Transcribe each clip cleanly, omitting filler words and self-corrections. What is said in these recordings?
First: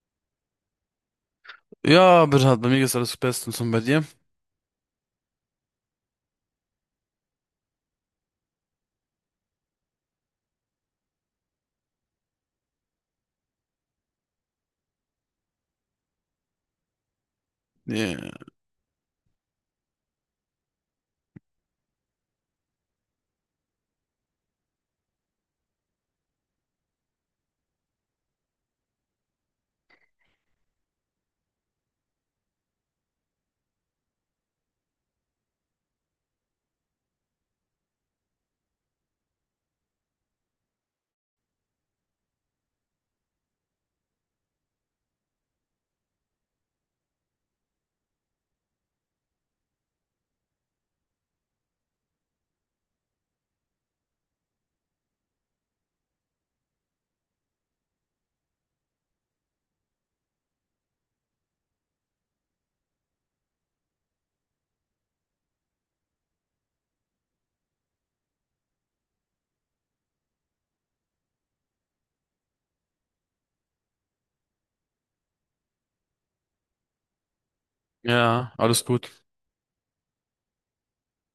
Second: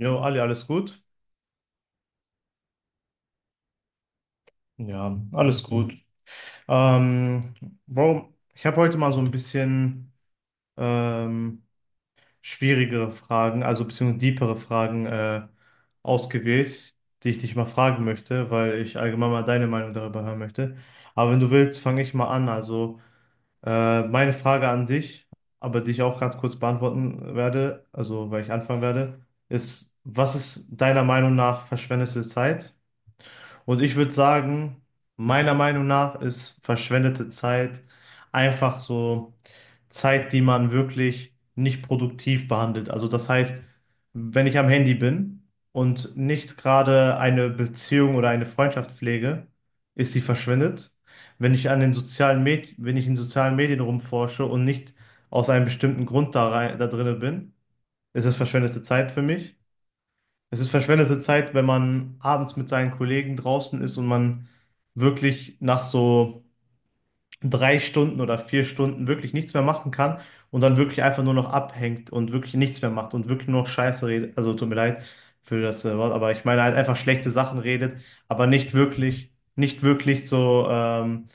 Jo, Ali, alles gut? Ja, bitte, bei mir ist alles bestens und bei dir? Ja, alles gut. Ähm, Bro, ich habe heute mal so ein bisschen ähm, schwierigere Fragen, also beziehungsweise deepere Fragen ausgewählt, die ich dich mal fragen Ja, möchte, weil ich allgemein mal deine Meinung darüber hören möchte. Aber wenn du willst, fange ich mal an. Also meine Frage an dich, aber die ich auch ganz kurz beantworten werde, also weil ich anfangen werde, ist, was ist deiner Meinung nach verschwendete Zeit? Und ich würde sagen, meiner Meinung nach ist verschwendete Zeit einfach so Zeit, die man wirklich nicht produktiv behandelt. Also das heißt, wenn ich am Handy bin und nicht gerade eine Beziehung oder eine Freundschaft pflege, ist sie verschwendet. Wenn ich an den sozialen Med wenn ich in sozialen Medien rumforsche und nicht aus einem bestimmten Grund da drinne bin, ist es verschwendete Zeit für mich. Es ist verschwendete Zeit, wenn man abends mit seinen Kollegen draußen ist und man wirklich nach so 3 Stunden oder 4 Stunden wirklich nichts mehr machen kann und dann wirklich einfach nur noch abhängt und wirklich nichts mehr macht und wirklich nur noch Scheiße redet. Also tut mir leid für das Wort, aber ich meine halt einfach schlechte Sachen redet, aber ja, nicht alles gut. wirklich, nicht wirklich so.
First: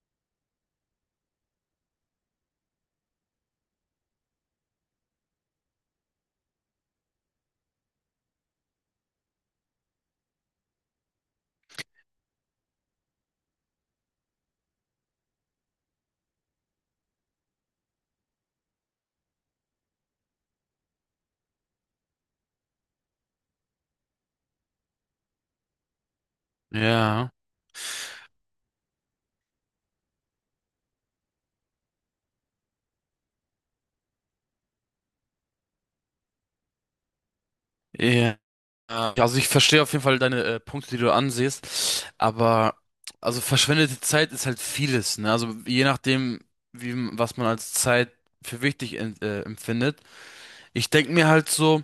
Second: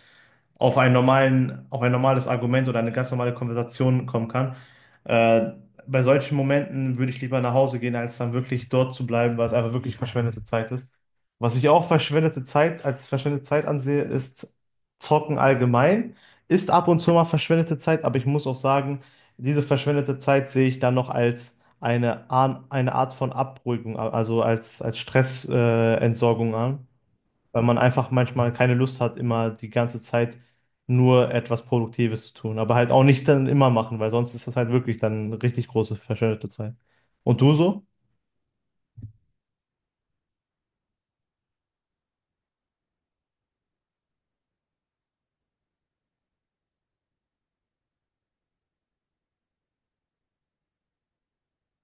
Auf einen normalen, auf ein normales Argument oder eine ganz normale Konversation kommen kann. Äh, bei solchen Momenten würde ich lieber nach Hause gehen, als dann wirklich dort zu bleiben, weil es einfach wirklich verschwendete Zeit ist. Was ich auch verschwendete Zeit als verschwendete Zeit ansehe, ist Zocken allgemein. Ist ab und zu mal verschwendete Zeit, aber ich muss auch sagen, diese verschwendete Zeit sehe ich dann noch als eine Art von Abruhigung, also als Stressentsorgung Entsorgung an, Ja, weil man einfach manchmal keine Lust hat, immer die ganze Zeit nur etwas Produktives zu tun. Aber halt auch nicht dann immer machen, weil sonst ist das halt wirklich dann richtig große verschwendete Zeit. Und du so? ja. Also ich verstehe auf jeden Fall deine Punkte, die du ansiehst, aber also verschwendete Zeit ist halt vieles, ne? Also je nachdem, wie was man als Zeit für wichtig empfindet. Ich denke mir halt so,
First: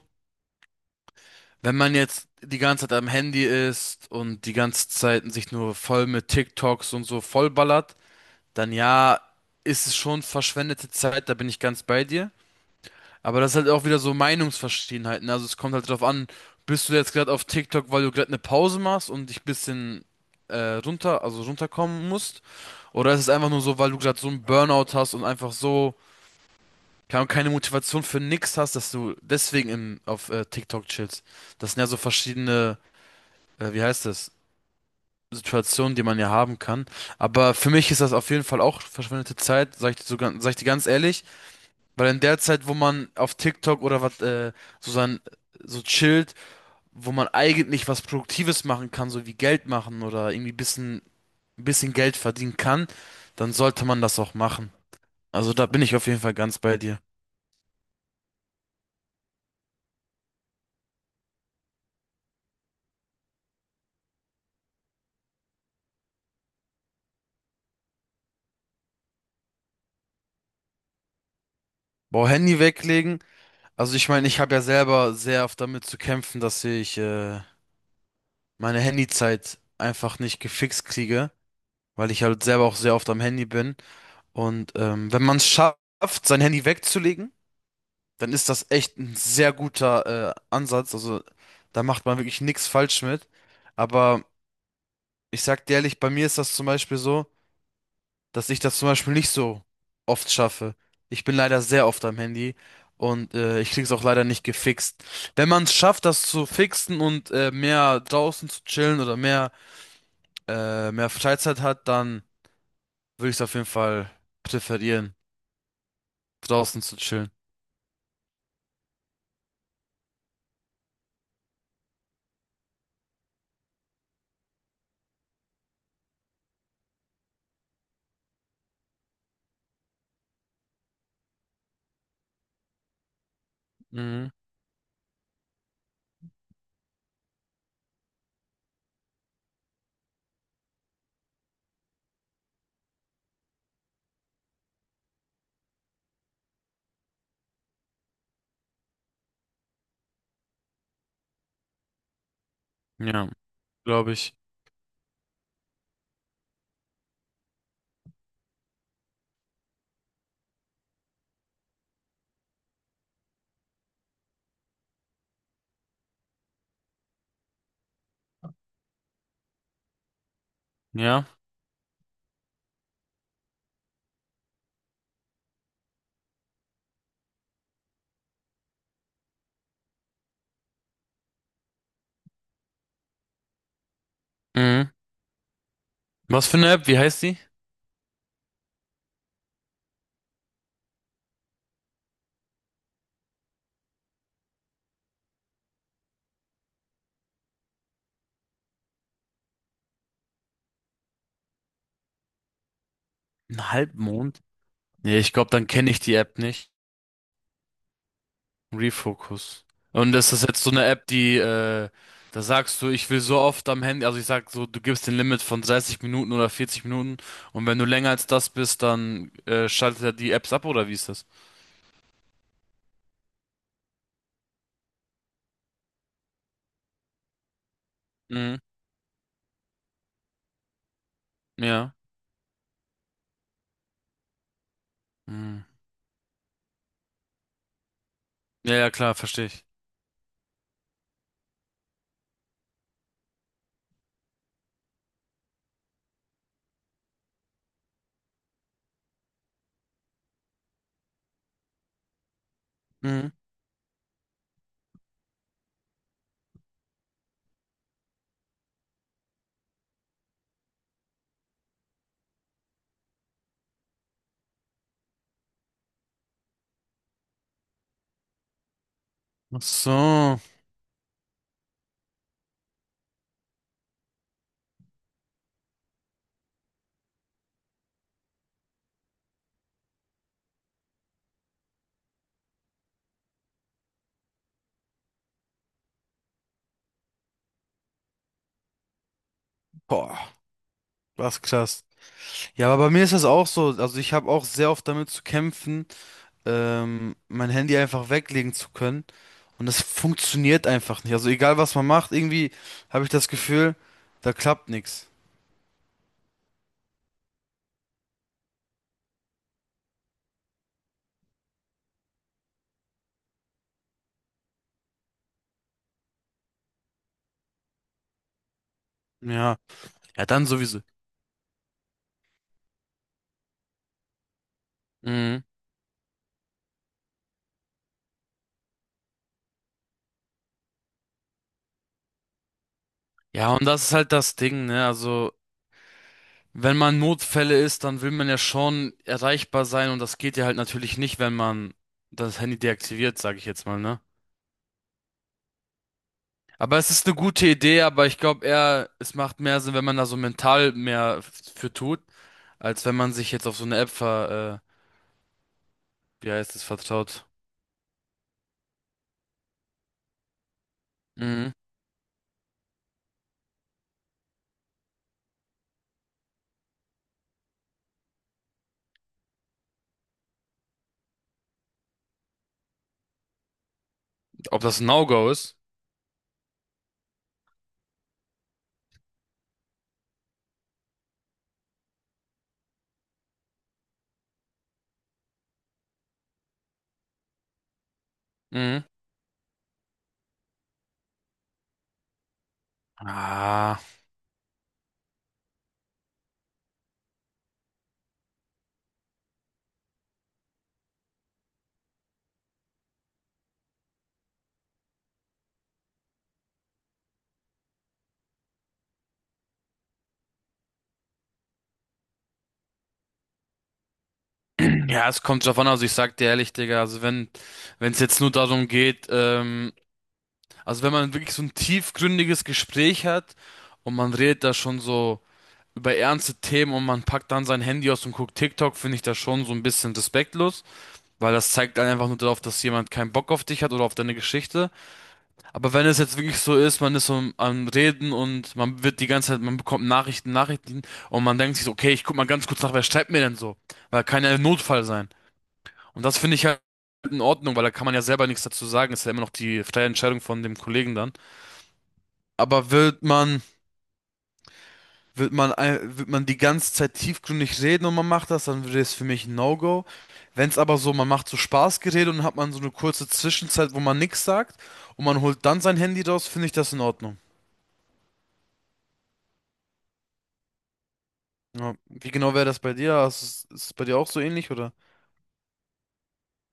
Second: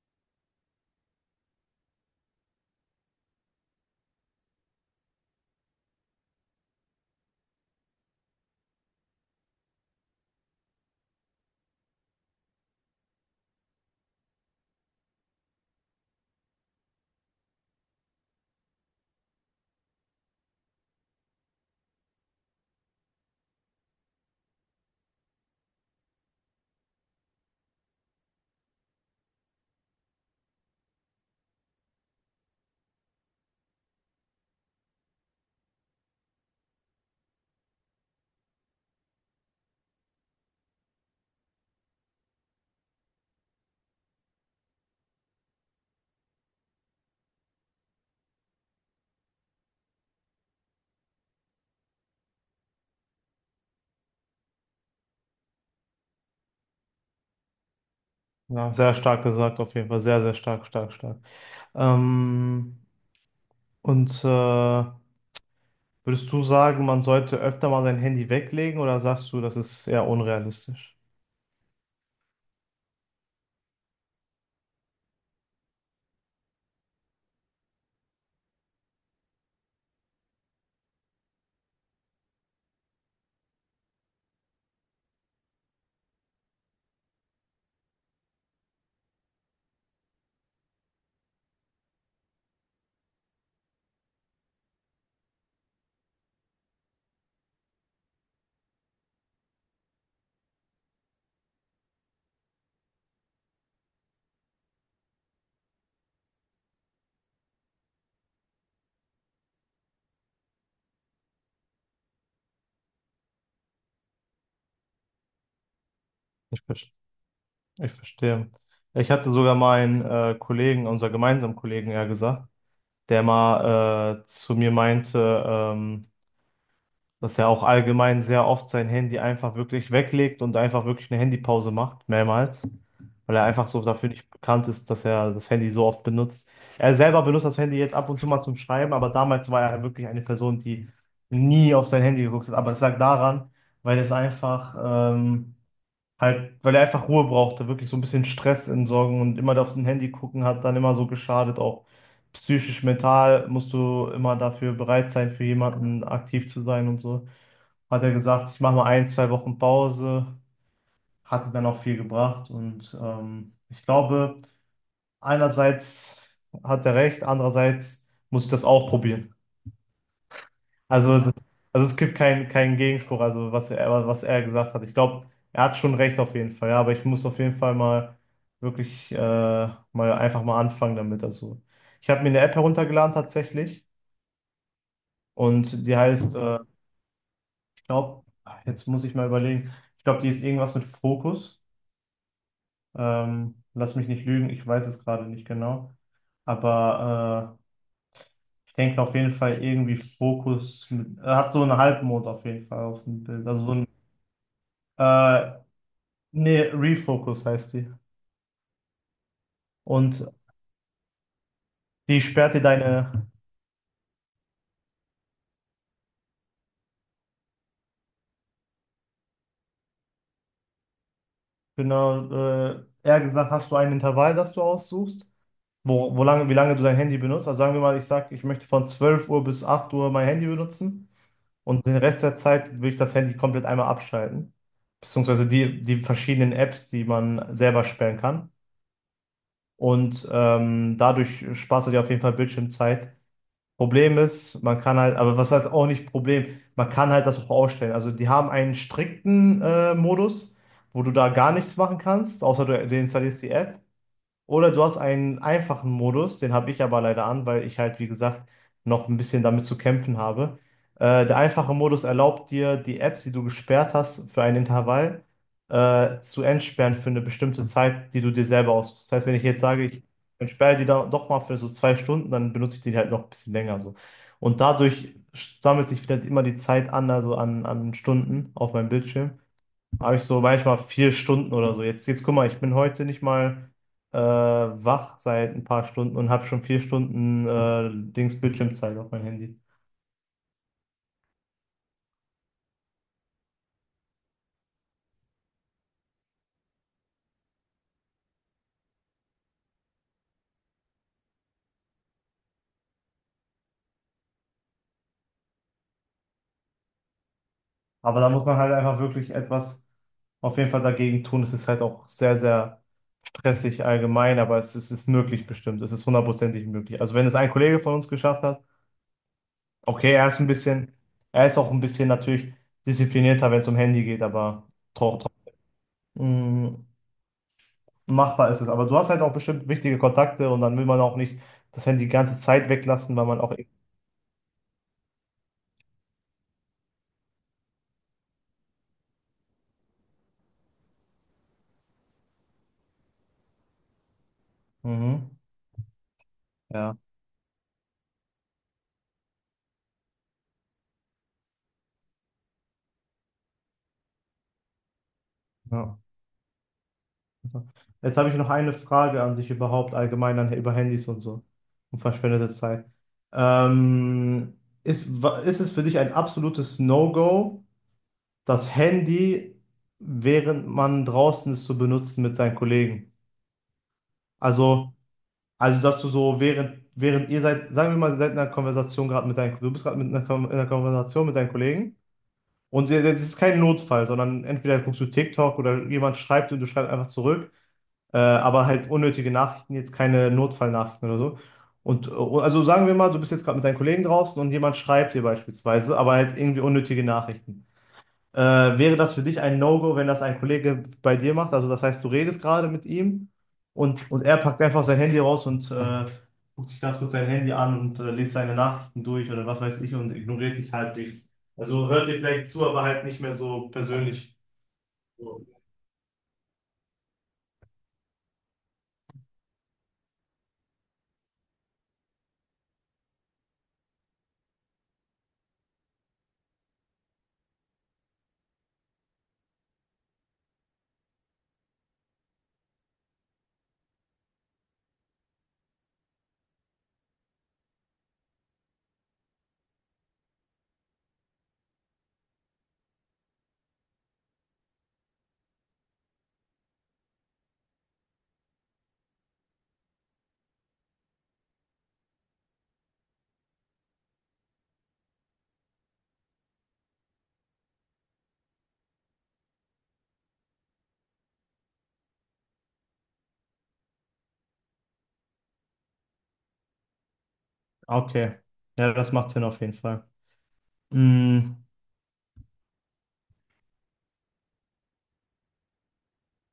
wenn man jetzt die ganze Zeit am Handy ist und die ganze Zeit sich nur voll mit TikToks und so vollballert, dann ja, ist es schon verschwendete Zeit, da bin ich ganz bei dir. Aber das ist halt auch wieder so Meinungsverschiedenheiten, ne? Also es kommt halt drauf an, bist du jetzt gerade auf TikTok, weil du gerade eine Pause machst und dich ein bisschen also runterkommen musst? Oder ist es einfach nur so, weil du gerade so einen Burnout hast und einfach so keine Ahnung, keine Motivation für nix hast, dass du deswegen auf TikTok chillst? Das sind ja so verschiedene, wie heißt das, Situationen, die man ja haben kann. Aber für mich ist das auf jeden Fall auch verschwendete Zeit, sag ich dir so, sag ich dir ganz ehrlich. Weil in der Zeit, wo man auf TikTok oder was, so sein, so chillt, wo man eigentlich was Produktives machen kann, so wie Geld machen oder irgendwie bisschen, bisschen Geld verdienen kann, dann sollte man das auch machen. Also da bin ich auf jeden Fall ganz bei dir. Ja, sehr stark gesagt, auf jeden Fall. Sehr, sehr stark, stark, stark. Ähm, und würdest du sagen, man sollte öfter mal sein Handy weglegen oder sagst du, das ist eher unrealistisch? Boah, Handy weglegen. Also ich meine, ich habe ja selber sehr oft damit zu kämpfen, dass ich meine Handyzeit einfach nicht gefixt kriege, weil ich halt selber auch sehr oft am Handy bin. Und wenn man es schafft, sein Handy wegzulegen, dann ist das echt ein sehr guter Ansatz. Also da macht man wirklich nichts falsch mit. Aber ich sag dir ehrlich, bei mir ist das zum Beispiel so, dass ich das zum Beispiel nicht so oft schaffe. Ich bin leider sehr oft am Handy und ich krieg's auch leider nicht gefixt. Wenn man es schafft, das zu fixen und mehr draußen zu chillen oder mehr Freizeit hat, dann würde ich es auf jeden Fall präferieren, Ich, draußen ver- zu chillen. ich verstehe. Ich hatte sogar meinen Kollegen, unser gemeinsamen Kollegen, ja gesagt, der mal zu mir meinte, ähm, dass er auch allgemein sehr oft sein Handy einfach wirklich weglegt und einfach wirklich eine Handypause macht, mehrmals, weil er einfach so dafür nicht Mhm. bekannt ist, dass er das Handy so oft benutzt. Er selber benutzt das Handy jetzt ab und zu mal zum Schreiben, aber damals war er wirklich eine Person, die nie auf sein Handy geguckt hat. Aber es lag daran, weil es einfach ähm, halt, weil er einfach Ruhe brauchte, wirklich so ein bisschen Stress entsorgen und immer auf dem Handy gucken hat dann immer so geschadet, auch psychisch, Ja, mental musst du glaube immer ich. dafür bereit sein, für jemanden aktiv zu sein und so. Hat er gesagt, ich mache mal 1, 2 Wochen Pause, hatte dann auch viel gebracht und ich glaube, einerseits hat er recht, andererseits muss ich das auch probieren. Also, Ja. das- also es gibt keinen keinen Gegenspruch, also was er gesagt hat. Ich glaube, er hat schon recht auf jeden Fall, ja, aber ich muss auf jeden Fall mal wirklich mal einfach mal anfangen damit. Also, ich habe mir eine App heruntergeladen tatsächlich Mhm. und die heißt, Was für eine App? Wie heißt die? ich glaube, jetzt muss ich mal überlegen, ich glaube, die ist irgendwas mit Fokus. Lass mich nicht lügen, ich weiß es gerade nicht genau. Aber ich denke auf jeden Fall irgendwie Fokus mit, er hat so einen Halbmond auf jeden Fall auf dem Bild. Also so Ein ein Halbmond? Nee, ich glaube, äh, dann kenne ich die App Nee, nicht. Refocus heißt die. Refocus. Und Und ist das jetzt so eine App, die, die da sperrt dir sagst du, ich deine, will so oft am Handy, also ich sag so, du gibst den Limit von 30 Minuten oder 40 Minuten und wenn du länger als das bist, dann schaltet er die Apps ab oder wie ist das? genau, eher gesagt, hast du ein Intervall, das du aussuchst, wie lange du dein Handy benutzt. Also sagen wir mal, ich sage, ich Mhm. möchte von 12 Uhr bis 8 Uhr mein Handy benutzen und Ja. den Rest der Zeit will ich das Handy komplett einmal abschalten. Beziehungsweise Mhm. die, die verschiedenen Apps, die man selber sperren kann. Ja, ja, klar, verstehe ich. Und dadurch sparst du dir auf jeden Fall Bildschirmzeit. Problem ist, man kann halt, aber was heißt auch nicht Problem, man kann halt das auch ausstellen. Also die haben einen strikten Modus, wo du da gar nichts machen kannst, außer du, du Mhm. installierst die App. Oder du hast einen einfachen Modus, den habe ich aber leider an, weil ich halt, wie gesagt, noch ein bisschen damit zu kämpfen habe. Der einfache Modus erlaubt dir, die Apps, die du gesperrt hast, für ein Intervall zu entsperren für eine bestimmte Zeit, die du dir selber aussuchst. Das heißt, wenn ich jetzt Ach sage, ich so. entsperre die da doch mal für so 2 Stunden, dann benutze ich die halt noch ein bisschen länger so. Und dadurch sammelt sich wieder immer die Zeit an, also an Stunden auf meinem Bildschirm habe ich so manchmal 4 Stunden oder so. Jetzt guck mal, ich bin heute nicht mal wach seit ein paar Stunden und habe schon 4 Stunden Dings Bildschirmzeit auf mein Handy. Boah, was krass. Ja, aber bei mir ist das auch so. Also ich habe auch sehr oft damit zu kämpfen. Mein Handy einfach weglegen zu können. Und das funktioniert einfach nicht. Also egal was man macht, irgendwie habe ich das Gefühl, da klappt nichts. Aber da muss man halt einfach wirklich etwas auf jeden Fall dagegen tun. Es ist halt auch sehr, sehr stressig allgemein, aber es ist möglich bestimmt. Es ist hundertprozentig möglich. Also wenn es ein Kollege von uns geschafft hat, Ja, okay, ja, dann sowieso. Er ist auch ein bisschen natürlich disziplinierter, wenn es um Handy geht, aber trotzdem. Mhm. Machbar ist es. Aber du hast halt auch bestimmt wichtige Kontakte und dann will man auch nicht das Handy die ganze Zeit weglassen, weil man auch. Ja, und das ist halt das Ding, ne? Also, wenn man Notfälle ist, dann will man ja schon erreichbar sein und das geht ja halt natürlich nicht, wenn man das Handy deaktiviert, sage ich jetzt mal, ne? Mhm. Aber es Ja. ist eine gute Idee, aber ich glaube eher, es macht mehr Sinn, wenn man da so mental mehr für tut, als wenn man sich jetzt auf so eine App Ja. wie heißt es vertraut? Jetzt habe ich noch eine Frage an dich überhaupt allgemein an, über Handys und so Mhm. und verschwendete Zeit. Ähm, ist es für dich ein absolutes No-Go, das Handy, während man draußen ist, zu benutzen mit seinen Kollegen? Ob das ein Also No-Go ist? Also, dass du so während, während ihr seid, sagen wir mal, ihr seid in einer Konversation gerade du bist gerade in einer Konversation mit deinen Kollegen und ihr- das ist kein Notfall, sondern entweder guckst du TikTok oder jemand schreibt und du schreibst einfach zurück, aber Mhm. halt unnötige Nachrichten, jetzt keine Notfallnachrichten oder so. Und also sagen wir mal, du bist jetzt gerade mit deinen Ah. Kollegen draußen und jemand schreibt dir beispielsweise, aber halt irgendwie unnötige Nachrichten. Wäre das für dich ein No-Go, wenn das ein Kollege bei dir macht? Also das heißt, du redest gerade mit ihm und er packt einfach sein Handy raus und guckt sich ganz kurz sein Handy an und liest seine Nachrichten durch oder was weiß ich und ignoriert dich halbwegs. Also hört dir vielleicht zu, aber halt nicht mehr so persönlich. Ja, es kommt drauf an. Also ich sag dir ehrlich, Digga, also wenn wenn es jetzt nur darum geht, also wenn man wirklich so ein tiefgründiges Gespräch hat und man redet da schon so über ernste Themen und man packt dann sein Handy aus und guckt TikTok, finde ich das schon so ein bisschen respektlos, weil das zeigt dann einfach nur darauf, dass jemand keinen Bock auf dich hat oder auf deine Geschichte. Aber wenn es jetzt wirklich so ist, man ist so am Reden und man wird die ganze Zeit, man bekommt Nachrichten, Nachrichten und man denkt sich so, okay, ich guck mal ganz kurz nach, wer schreibt mir denn so? Weil kann ja ein Notfall sein. Und das finde ich halt in Ordnung, weil da kann man ja selber nichts dazu sagen. Ist ja immer noch die freie Entscheidung von dem Kollegen dann. Aber wird man die ganze Zeit tiefgründig reden und man macht das, dann wäre es für mich ein No-Go. Wenn es aber so, man macht so Spaßgerede und dann hat man so eine kurze Zwischenzeit, wo man nichts sagt und man holt dann sein Handy raus, finde ich das in Ordnung. Okay, ja, das macht Sinn auf jeden Fall. Mm, Ja. Wie genau wäre das bei dir? Hast du's- ist es bei dir auch so ähnlich, oder?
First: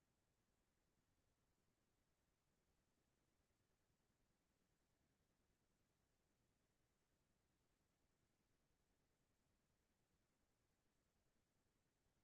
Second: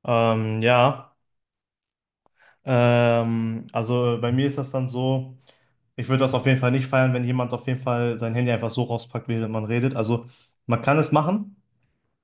ja. Also bei mir ist das dann so, ich würde das auf jeden Fall nicht feiern, wenn jemand auf jeden Fall sein Handy einfach so rauspackt, während man redet. Also man kann es machen,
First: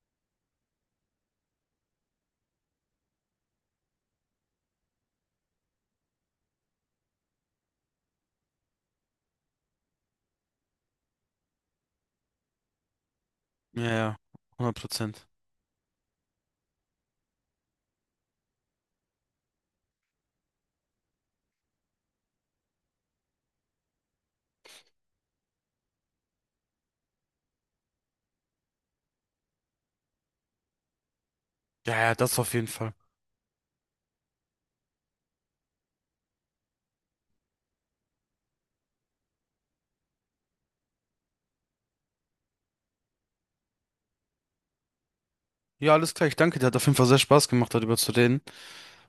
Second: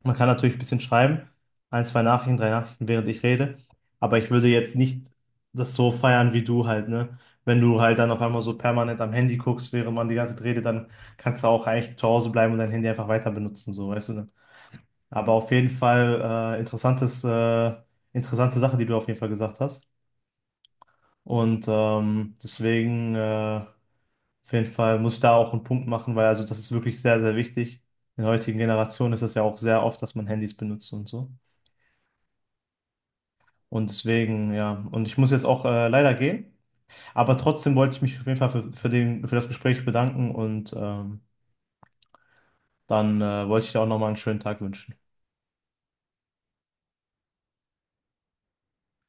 man kann natürlich ein bisschen schreiben, ein, zwei Nachrichten, drei Nachrichten, während ich rede, aber ich würde jetzt nicht das so feiern wie du halt, ne? Wenn du halt dann auf einmal so permanent am Handy guckst, während man die ganze Zeit redet, dann kannst du auch eigentlich zu Hause bleiben und dein Handy einfach weiter benutzen, Ja, so, weißt du, ja, ne? 100%. Aber auf jeden Fall interessantes, interessante Sache, die du auf jeden Fall gesagt hast. Und deswegen, auf jeden Fall muss ich da auch einen Punkt machen, weil also das ist wirklich sehr, sehr wichtig. In der heutigen Generation ist das ja auch sehr oft, dass man Handys benutzt und so. Ja, ja, das auf jeden Fall. Und deswegen, ja, und ich muss jetzt auch leider gehen. Aber trotzdem wollte ich mich auf jeden Fall für den, für das Gespräch bedanken und dann wollte ich dir auch nochmal einen schönen Tag wünschen. Ja, alles klar. Ich danke dir. Hat auf jeden Fall sehr Spaß gemacht, darüber zu reden.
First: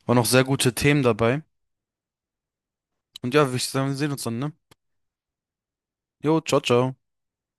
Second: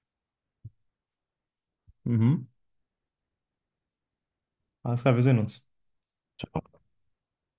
Waren auch sehr gute Themen dabei. Mhm. Und ja, würde ich sagen, wir sehen uns dann, ne? Alles klar, wir sehen uns. Jo, ciao, Ciao. ciao.